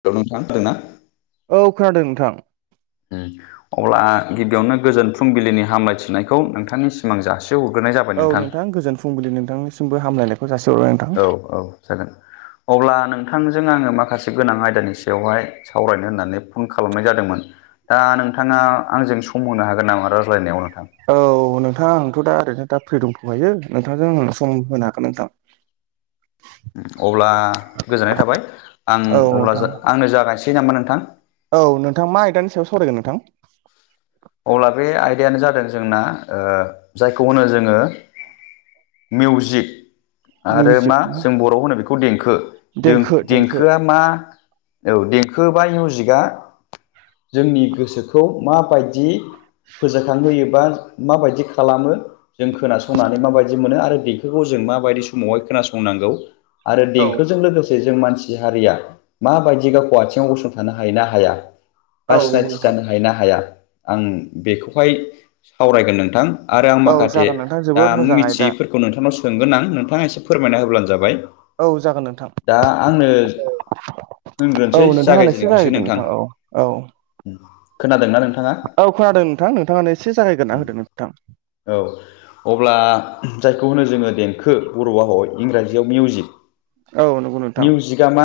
Hello नोंथां खोनादोंना? औ खोनादों नोंथां उम अब्ला गिबियावनो गोजोन फुंबिलिनि हामलायथिनायखौ नोंथांनिसिम आं जासियाव हरग्रोनाय जाबाय। औ नोंथां गोजोन फुंबिलि नोंथांनिसिमबो हामलायनायखौ जासि हरबाय नोंथां औ-औ जागोन अब्ला नोंथांजों आङो माखासे गोनां आयदानि सायावहाय सावरायनो होननानै फन खालामनाय जादोंमोन। दा नोंथाङा आंजों सम होनो हागोन नामा रायज्लायनायाव नोंथां औ नोंथां आंथ' दा ओरैनो दा फ्रि दंथ'खायो नोंथांजों सम होनो हागोन नोंथां [inaudible] अब्ला गोजोननाय थाबाय आं औ अब्ला नोंथां आंनो जागायनोसै नामा नोंथां औ नोंथां मा आयदानि सायाव सावरायगोन नोंथां? अब्ला बे आयदायानो जादों जोंना ओ जायखौ होनो जोङो मिउजिक आरो मिउजिक मा जों बर'आव होनो बेखौ दें देंखो देंखो देंखोआ मा औ देंखो बा मिउजिकआ जोंनि गोसोखौ माबायदि फोजाखांहोयोबा माबायदि खालामो जों खोनासंनानै माबायदि मोनो आरो बेफोरखौ जों माबायदि समावहाय खोनासंनांगौ आरो औ देंखोजों लोगोसे जों मानसि हारिया माबायदि गावखौ आथिङाव गसंथानो हायो ना हाया बा औ नंगौ सिनायथि नोंथां जानो हायो ना हाया आं बेखौहाय सावरायगोन नोंथां। आरो आं औ माखासे जागोन नोंथां दा जोबोद मोजां आयदा मिथियैफोर खौ नोंथांनाव सोंगोन आं नोंथाङा एसे फोरमायना होब्लानो जाबाय औ जागोन नोंथां दा आंनो औ होनग्रोनोसै नोंथाङानो एसे जागायजेनग्रोसै जागायग्रोदो नोंथां औ औ खोनादोंना नोंथांङा औ खोनादों नोंथां नोंथाङानो एसे जागायग्रना होदों नोंथां औ अब्ला जायखौ होनो जोंङो देंखो बर' हाव इंराजियाव मिउजिक औ नंगौ नोंथां बिगामा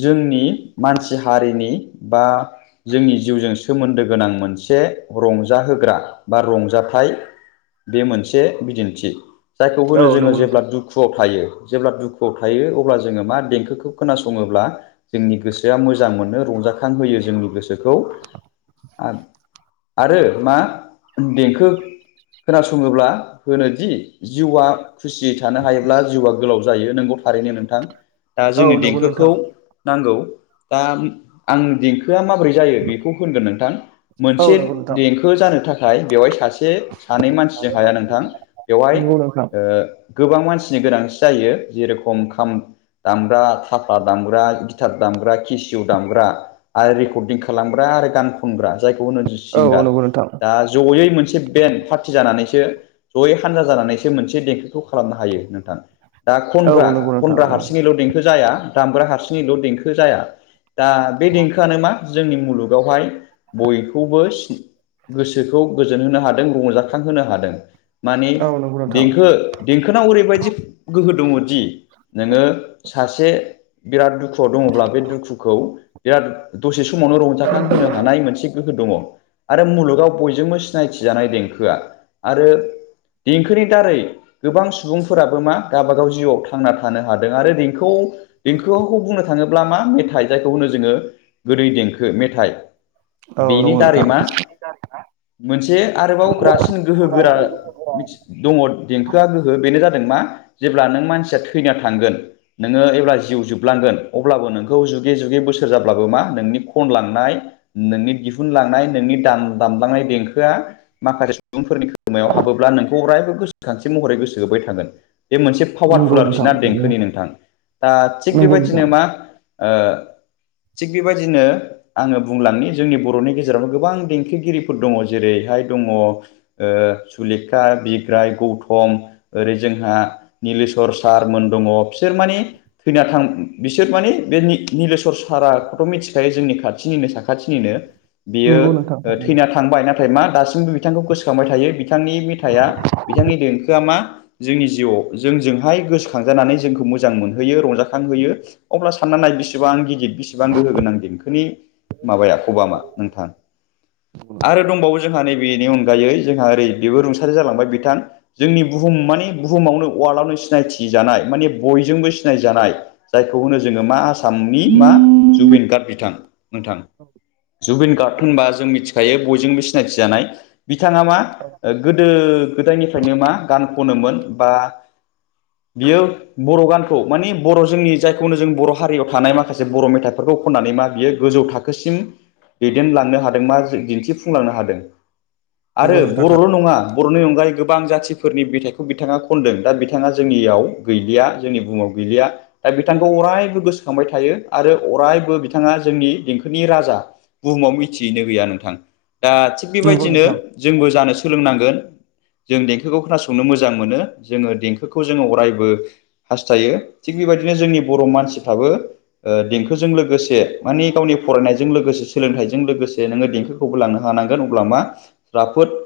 जोंनि मानसि हारिनि बा जोंनि जिउजों सोमोन्दो गोनां मोनसे से रंजाहोग्रा बा रंजााथाइ बे मोनसे बिदिन्थि जायखौ औ होनो जोङो नंगौ नोंथां जेब्ला दुखुआव थायो जेब्ला दुखुआव थायो अब्ला जोंङो मा देंखोखौ खोनासङोब्ला जोंनि गोसोआ मोजां मोनो रंजाखांहोयो जोंनि गोसोखौ आरो मा देंखो खोनासंङोब्ला होनोदि जिउआ खुसियै थानो हायोब्ला जिउआ गोलाव जायो नोंगौ थारैनो नोंथां दा औ जोंनि नंगौ नोंथां देंखोखौ नांगौ दा आं देंखोआ माब्रै जायो बेखौ होनगोन नोंथां औ मोनसे नंगौ नोंथां देंखो जानो थाखाय नाथाय बेवहाय सासे सानै मानसिजों हाया नोंथां बेवहाय नंगौ नोंथां गोबां मानसिनि गोनांथि जायो जेरेखम खाम दामग्रा थाफा दामग्रा गिटार दामग्रा केसिउ दामग्रा आरो रेकर्डिं खालामग्रा आरो गान खनग्रा जायखौ होनो औ सिंगार नंगौ नोंथां दा जयै मोनसे बेन पार्टि जानानैसो जयै हानजा जानानैसो मोनसे देंखोखौ खालामनो हायो नोंथां दा औ खनग्रा नंगौ नोंथां खनग्रा नंगौ हारसिङैल' देंखो जाया दामग्रा हारसिङैल' देंखो जाया दा बे देंखोआनो मा जोंनि मुलुगावहाय बयखौबो गोसोखौ गोजोन होनो हादों रंजाखांहोनो हादों माने औ नंगौ नोंथां देंखो देंखोनाव ओरैबायदि गोहो दंङोदि नोङो सासे बिराद दुखुआव दंङोब्ला बे दुखुखौ बिराद दसे समावनो रंजाखां होनो हानाय मोनसे दंङो आरो मुलुगाव बयजोंबो सिनायथि जानाय देंखोआ आरो देंखोनि दारै गोबां सुबुंफोराबो मा गावबागाव जिउआव थां थांना थानो हादों आरो देंखोखौ बुंनो थांङोबा जब्ला मा मेथाइ जायखौ होनो जोंङो गोदै देंखो मेथाइ औ बेनि नंगौ दारै नोंथां मा मोनसे आरोबाव ग्रासिन गोहो गोरा मिथि दङ देंखोआ गोहो बेनो जादों मा जेब्ला नों मानसिया थैना थांगोन नोंङो एब्ला जिउ जोबलांगोन अब्लाबो नोंखौ जुगे जुगे बोसोर जाब्लाबो मा नोंनि खनलांनाय नोंनि दिहुनलांनाय नोंनि दाम दामलांनाय देंखोआ माखासे सुबुंफोरनि खोमायाव हाबोब्ला नोंखौ अरायबो गोसोखानथि महरै गोसो होबाय थागोन बेे मोनसे नंगौ पावारफुल आरोखि नोंथां ना देंखोनि नोंथां दा थिग नंगौ नोंथां बेबायदिनो मा थिग बेबायदिनो आंङो बुंलांनो जोंनि बर'नि गेजेरावनो गोबां देंखोगिरिफोर दंङो जेरैहाय दंङो सुलेखा बिग्राय गौथम ओरै जोंहा निलेशवर सारमोन दंङो बिसोर माने थैना थां बिसोर माने बे निलेस्वर साराखौथ' मिथिखायो जोंनि खाथिनिनो साखाथि निनो बियो नंगौ नोंथां थारैनो थैना थांबाय ना नाथाय मा दासिमबो बिथांखौ गोसोखांबाय थायो बिथांनि मेथाइआ बिथांनि देंखोआ मा जोंनि जिउआव जोंजोंहाय गोसोखांजानानै जोंखौ मोजां मोनहोयो रंजाखांहोयो अब्ला साननानै नाय बेसेबां गिदिर बेसेबां गोहोगोनां देंखोनि माबाया खबामा नोंथां आरो दंबावो जोंहा नैबेनि अनगायै जोंहा ओरै बेबो रुंसारि जालांबाय बिथां जोंनि बुहुम माने बुहुमावनो वार्ल्डआवनो सिनायथि जानाय माने बयजोंबो सिनायजानाय जायखौ होनो जोङो मा आसामनि मा जुबिन गार्ड बिथां नोंथां जुबिन गार्ड होनबा जों मिथिखायो बयजोंबो सिनायथि जानाय बिथाङा मा गोदो गोदायनिफ्रायनो मा गान खनोमोन बा बियो बर' गानखौ माने बर' जोंनि जायखौनो जों बर' हारियाव थानाय माखासे बर' मेथाइ फोरखौ खननानै मा बियो गोजौ था खोसिम दैदेनलांनो हादों बा दिन्थिफुंलांनो हादों आरो नंगौ नोंथां बर'ल' नङा बर'नि अनगायै गोबां जाथिफोरनि बिथथाइखौ बिथाङा खनदों दा बिथाङा जोंनियाव गैलिया जोंनि बुहुमाव गैलिया दा बिथांखौ अरायबो गोसोखांबाय थायो आरो अरायबो बिथाङा जोंनि दें खोनि राजा बुहुमाव मिथियैनो गैया नोंथां दा थिग नंगौ बेबायदिनो नोंथां जोंबो जानो सोलोंनांगोन जों देंखोखौ खोनासंनो मोजां मोनो जोंङो देंखोखौ जोंङो अरायबो हास्थायो थिग बेबायदिनो जोंनि बर' मानसिफ्राबो देंखोजों लोगोसे मानि गावनि फरायनायजों लोगोसे सोलोंथाइजों लोगोसे नोङो देंखोखौबो लांनो हानांगोन अब्ला मा राफोद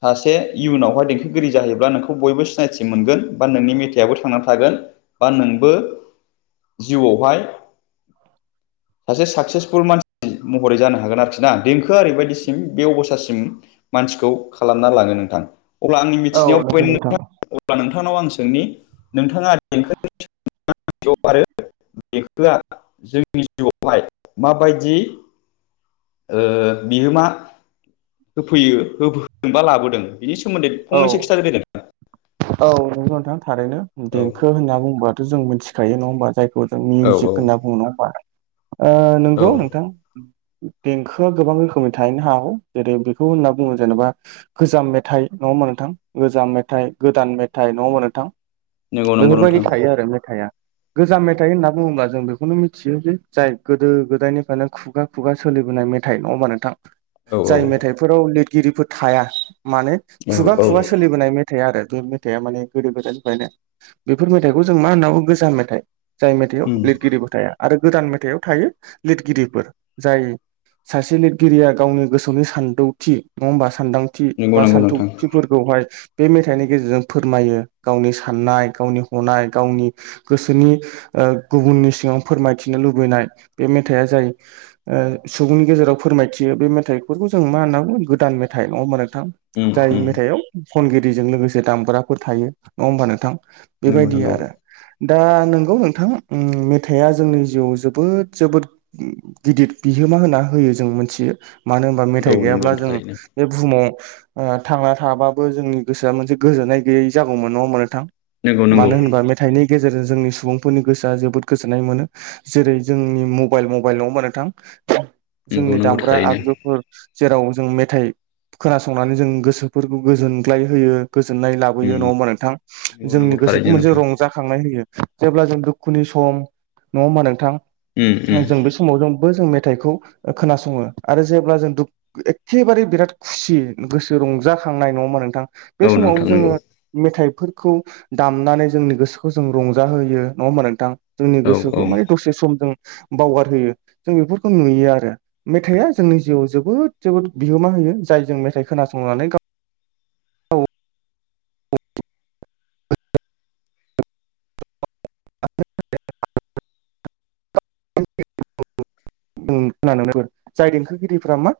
सासे इयुनावहाय देंखोगिरि जाहैब्ला नोंखौ बयबो सिनायथि मोनगोन बा नोंनि मेथाइयाबो थांनानै थागोन बा नोंबो जिउआवहाय सासे साक्सेसफुल मानसि महरै जानो हागोन आरोखि ना देंखोआ ओरैबायदिसिम बे अबस्था सिम मानसिखौ खालामना लाङो नोंथां अब्ला आंनि औ मिथिनायाव नंगौ नोंथां अब्ला नोंथांनाव आं सोंनि नोंथाङा देंखौनि आरो देंखौआ जोंनि जिउआवहाय माबायदि ओ बिहोमा होफैयो होफैदोंबा लाबोदों बिनि सोमोन्दै औ फंनैसो खिथाना होदो औ नंगौ नोंथां थारैनो देंखो औ होनना बुंङोबाथ' जों मिथिखायो नङा होनोमबा जाय खौ जों औ औ मिउजिक होनना बुङो नङा होमबा नंगौ औ नोंथां देंखोआ गोबां रोखोमनि थाहैनो हागौ जेरै बेखौ होनना बुङो जेनेबा गोजाम मेथाइ नङा होमबा नोंथां गोजाम मेथाइ गोदान मेथाइ नङा होमबा नोंथां नंगौ नंगौ बेफोरबायदि नोंथां थायो आरो मेथाइआ गोजाम मेथाइ होनना बुङोबा जों बेखौनो मिथियो जे जाय गोदो गोदायनिफ्रायनो खु खुगा खुगा सोलिबोनाय मेथाइ नङा होमबा नोंथां औ औ जाय मेथाइफोराव लिरगिरिफोर थाया माने औ खुगा औ खुगा सोलिबोनाय मेथाइ आरो बे मेथाइआ माने गोदो गोदान जायना बेफोर मेथाइखौ जों मा होननांगौ गोजाम मेथाइ जाय मेथाइआव उम लिरगिरिबो थाया आरो गोदान मेथाइआव थायो लिरगिरिफोर जाय सासे लिरगिरिया गावनि गोसोनि सानदौथि नङा होमबा सानदां थि नंगौ बा नंगौ नोंथां सानथौथिफोरखौहाय बे मे थाइनि गेजेरजों फोरमायो गावनि साननाय गावनि हनाय गावनि गोसोनि गुबुननि सिङाव फोरमायथिनो लुबैनाय बे मेथाइआ जायो ओ सुबुंनि गेजेराव फोरमायथियो बे मेथाइफोरखौ जों मा होनना बुङो गोदान मेथाइ नङा होमबा नोंथां उम जाय उम मेथाइआव खनगिरिजों लोगोसे दामग्राफोर थायो नङा होमबा नोंथां नंगौ बेबायदि नंगौ आरो दा नंगौ नोंथां मेथाइआ जोंनि जिउआव जोबोद जोबोद गिदिर बिहोमा होनना होयो जों मोनथियो मानो होनबा औ मेथाइ नंगौ गैयाब्ला जों थारैनो बे बुहुमाव थांना थाबाबो जोंनि गोसोआ मोनसे गोजोननाय गैयै जागौमोन नङा होमबा नोंथां नंगौ नंगौ मानो होनबा मेथाइनि गेजेरजों जोंनि सुबुंफोरनि गोसोआ जोबोद गोजोननाय मोनो जेरै जोंनि मबाइल मबाइल नङ होमा नोंथां नंगौ जोंनि नंगौ दामग्रा थारैनो आगजुफोर जेराव जों मेथाइ खोनासंनानै जों गोसोफोरखौ गोजोन गोग्लाय होयो गोजोननाय लाबोयो उम नङा होमबा नोंथां नंगौ नंगौ जोंनि गोसोखौ थारैनो मोनसे नोंथां रंजा जेब्ला जों दुखुनि सम नंङा होनबा नोंथां उम उम जों समाव जोंबो जों मेथाइखौ खोनासङो आरो जेब्ला जों दुु एखेबारे बिराद खुसि गोसो रंजाखांनाय नङामा नोंथां बे औ समाव नोंथां जोङो नंगौ मेथाइफोरखौ दामनानै जोंनि गोसोखौ जों रंजाहोयो नंङा होमबा नोंथां जोंनि औ गोसोखौ औ माने दसे सम जों बावगारहोयो जों बेफोरखौ नुयो आरो मेथाइआ जोंनि जिउआव जोबोद जोबोद बिहोमा होयो जाय जों मेथाइ खोनासंनानै गाव गाव [unintelligible] [unintelligible] खुंनो जाय देंखोगिरिफोरा मा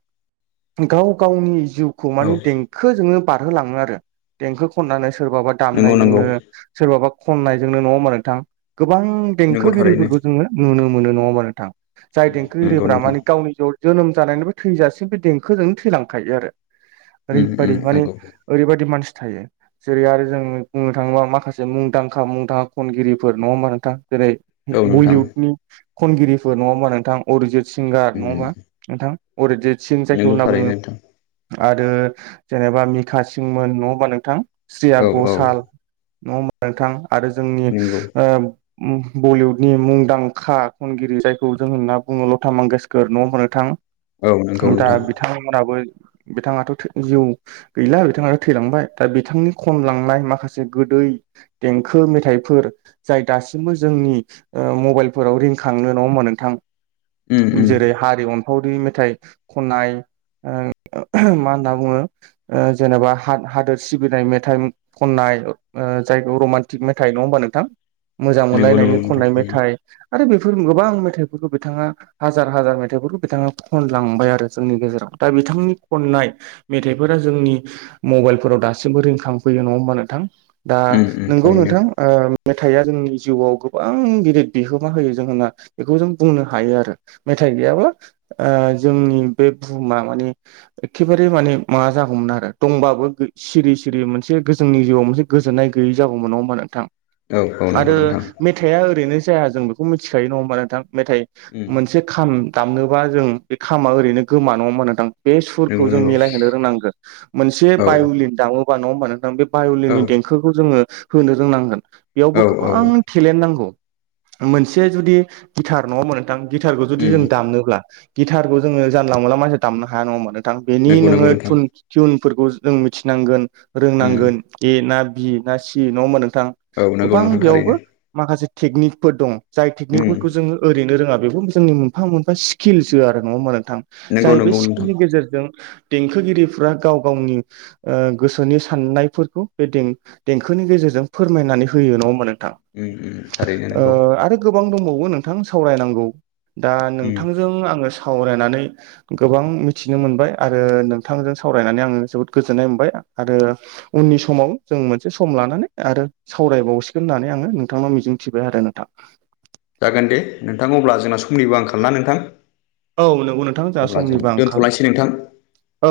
गाव गावनि जिउ खौ औ माने देंखोजोंनो बारहोलाङो आरो देंखो खननानै सोरबाबा नंगौ नंगौ दामनायजोंनो सोरबाबा खननायजोंनो न' मा नोंथां गोबां नंगौ थारैनो देंखोगिरिफोरखौ जोंङो नुनो मोनो नङाोमा नोंथां जाय उम नंगौ देंखोगिरिफ्रा नोंथां माने गावनि ज' जोनोम जानायनिबो थैजासिम बे देंखोजोंनो थैलांखायो आरो उम ओरैबायदि उम माने नंगौ ओरैबायादि मानसि थायो जेरै आरो जों बुंनो थाङोब्ला माखासे मुंदांखा मुंदांखा खनगिरिफोर नङा होमबा नोंथां जेरै औ नोंथां बलिउदनि खनगिरिफोर नङा हा नोंथां अरिजित सिंगार नङा उम होनबा नोंथां अरजिदसिन जायखौ नंगौ होनना थारैनो बुंङो नोंथां आरो जेनेबा मिखा सिंमोन नंङा होनबा नोंथां स्रिया औ औ गसाल न'आव नोंथां आरो जोंनि नंगौ बलिउनि मुंदांखा खनगिरि जायखौ जों होनना बुंङो लथा मांगेसकर न' मोननो औ नंगौ थां दा नोंथां बिथांमोनाबो बिथाङाथ' जिउ गैला बिथाङाथ आरो थैलांबाय दा बिथांनि खमलांनाय माखासे गोदै देंखो मेथाइफोर जाय दासिमबो जोंनि मबाइलफोराव रिंखांनो नङा हा नोंथां उम उम जेरै हारि अनफावरि मेथाइ खन्नाय मा होनना बुंङो जेनेबा हादोर सिबिनाय मेथाइ खननाय जायखौ रमान्टिक मेथाइ नङा होमबा नोंथां मोजां नंगौ नंगौ मोनलायनायनि नोंथां खननाय थारैनो मेथाइ आरो बेफोर गोबां मेथाइफोरखौ बिथांङा हाजार हाजार मेथाइफोरखौ बिथाङा खनलांबाय आरो जोंनि गेजेराव दा बिथांनि खननाय मेथाइफोरा जोंनि मबाइलफोराव दासिमबो रिखांफैयो नङा होमबा नोंथां दा उम उम नोंगौ थारैनो नोंथां मेथाइआ जोंनि जिउआव गोबां गिदिर बिहोमा होयो जों होनना बेखौ जों बुंनो हायो आरो मेथाइ गैयाब्ला जोंनि बे बुहुमा माने एखेबारे माने माबा जागौमोन आरो दंबाबो सिरि सिरि मोनसे गोजोंनि जिउआव मोनसे गोजोननाय गैयै जागौमोन नंङा होमा नोंथां औ औ आरो नंगौ नोंथां मेथाइआ ओरैनो जाया जों बेखौ मिथिखायो नङा हबा नोंथां मेथाइ उम मोनसे खाम दामनोबा जों बे खामा ओरैनो गोमा नङा ओमबा नोंथां बे सुरखौ नंगौ जों नंगौ मिलायहोनो रोंनांगो मोनसे औ बायलिन दामोबा नङा होमबा नोंथां औ बायलिनि देंखोखौ जोङो होनो रोंनांगोन बेयावबो औ औ गोबां टेलेन्ट नांगौ मोनसे जुदि गिटार नङा ओमबा नो थां गिटारखौ जुदि उम जों दामोबब्ला गिटारखौ जोङो जानला मोनला मानसि दामनो हाया नङा ओमबा नों थां बेनि नंगौ नंगौ नोंङो नोंथां टिुनफोरखौ जों मिथिनांगोन उम रोंनांगोन ए ना बि ना सि नंङामोन नोंथां औ नंगौ गोबां नोंथां बेयावबो थारैनो माखासे टेकनिकफोर दं जाय उम टेकनिकफोरखौ जोङो ओरैनो रोङा बेखौ जोंनि मोनफा मोनफा स्किल्सो आरो नङा होनबा नोंथां नंगौ जाय बे नंगौ नोंथां स्किमनि गेजेरजों देंखोगिरिफोरा गाव गावनि गोसोनि साननायफोरखौ बे देंखोनि गेजेरजों फोरमायनानै होयो नङा होनबा नोंथां उम उम थारैनो ओ नंगौ आरो गोबां दंबावो नोंथां सावरायनांगौ दा उम नोंथांजों आङो सावरायनानै गोबां मिथिनो मोनबाय आरो नोंथांजों सावरायनानै आङो जोबोद गोजोननाय मोनबाय आरो उननि समाव जों मोनसे सम लानानै आरो सावरायबावसिगोन होननानै आङो नोंथांनाव मिजिंथिबाय आरो नोंथां। जागोन दे नोंथां अब्ला जोंना समनिबो आंखाल ना नोंथां औ नंगौ नोंथां जोंहा अब्ला जों समनिबा आंखाल दोनथ'लायसै नोंथां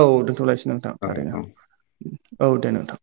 औ दोनथ'लायसै नोंथां औ थारैनो औ औ दे नोंथां।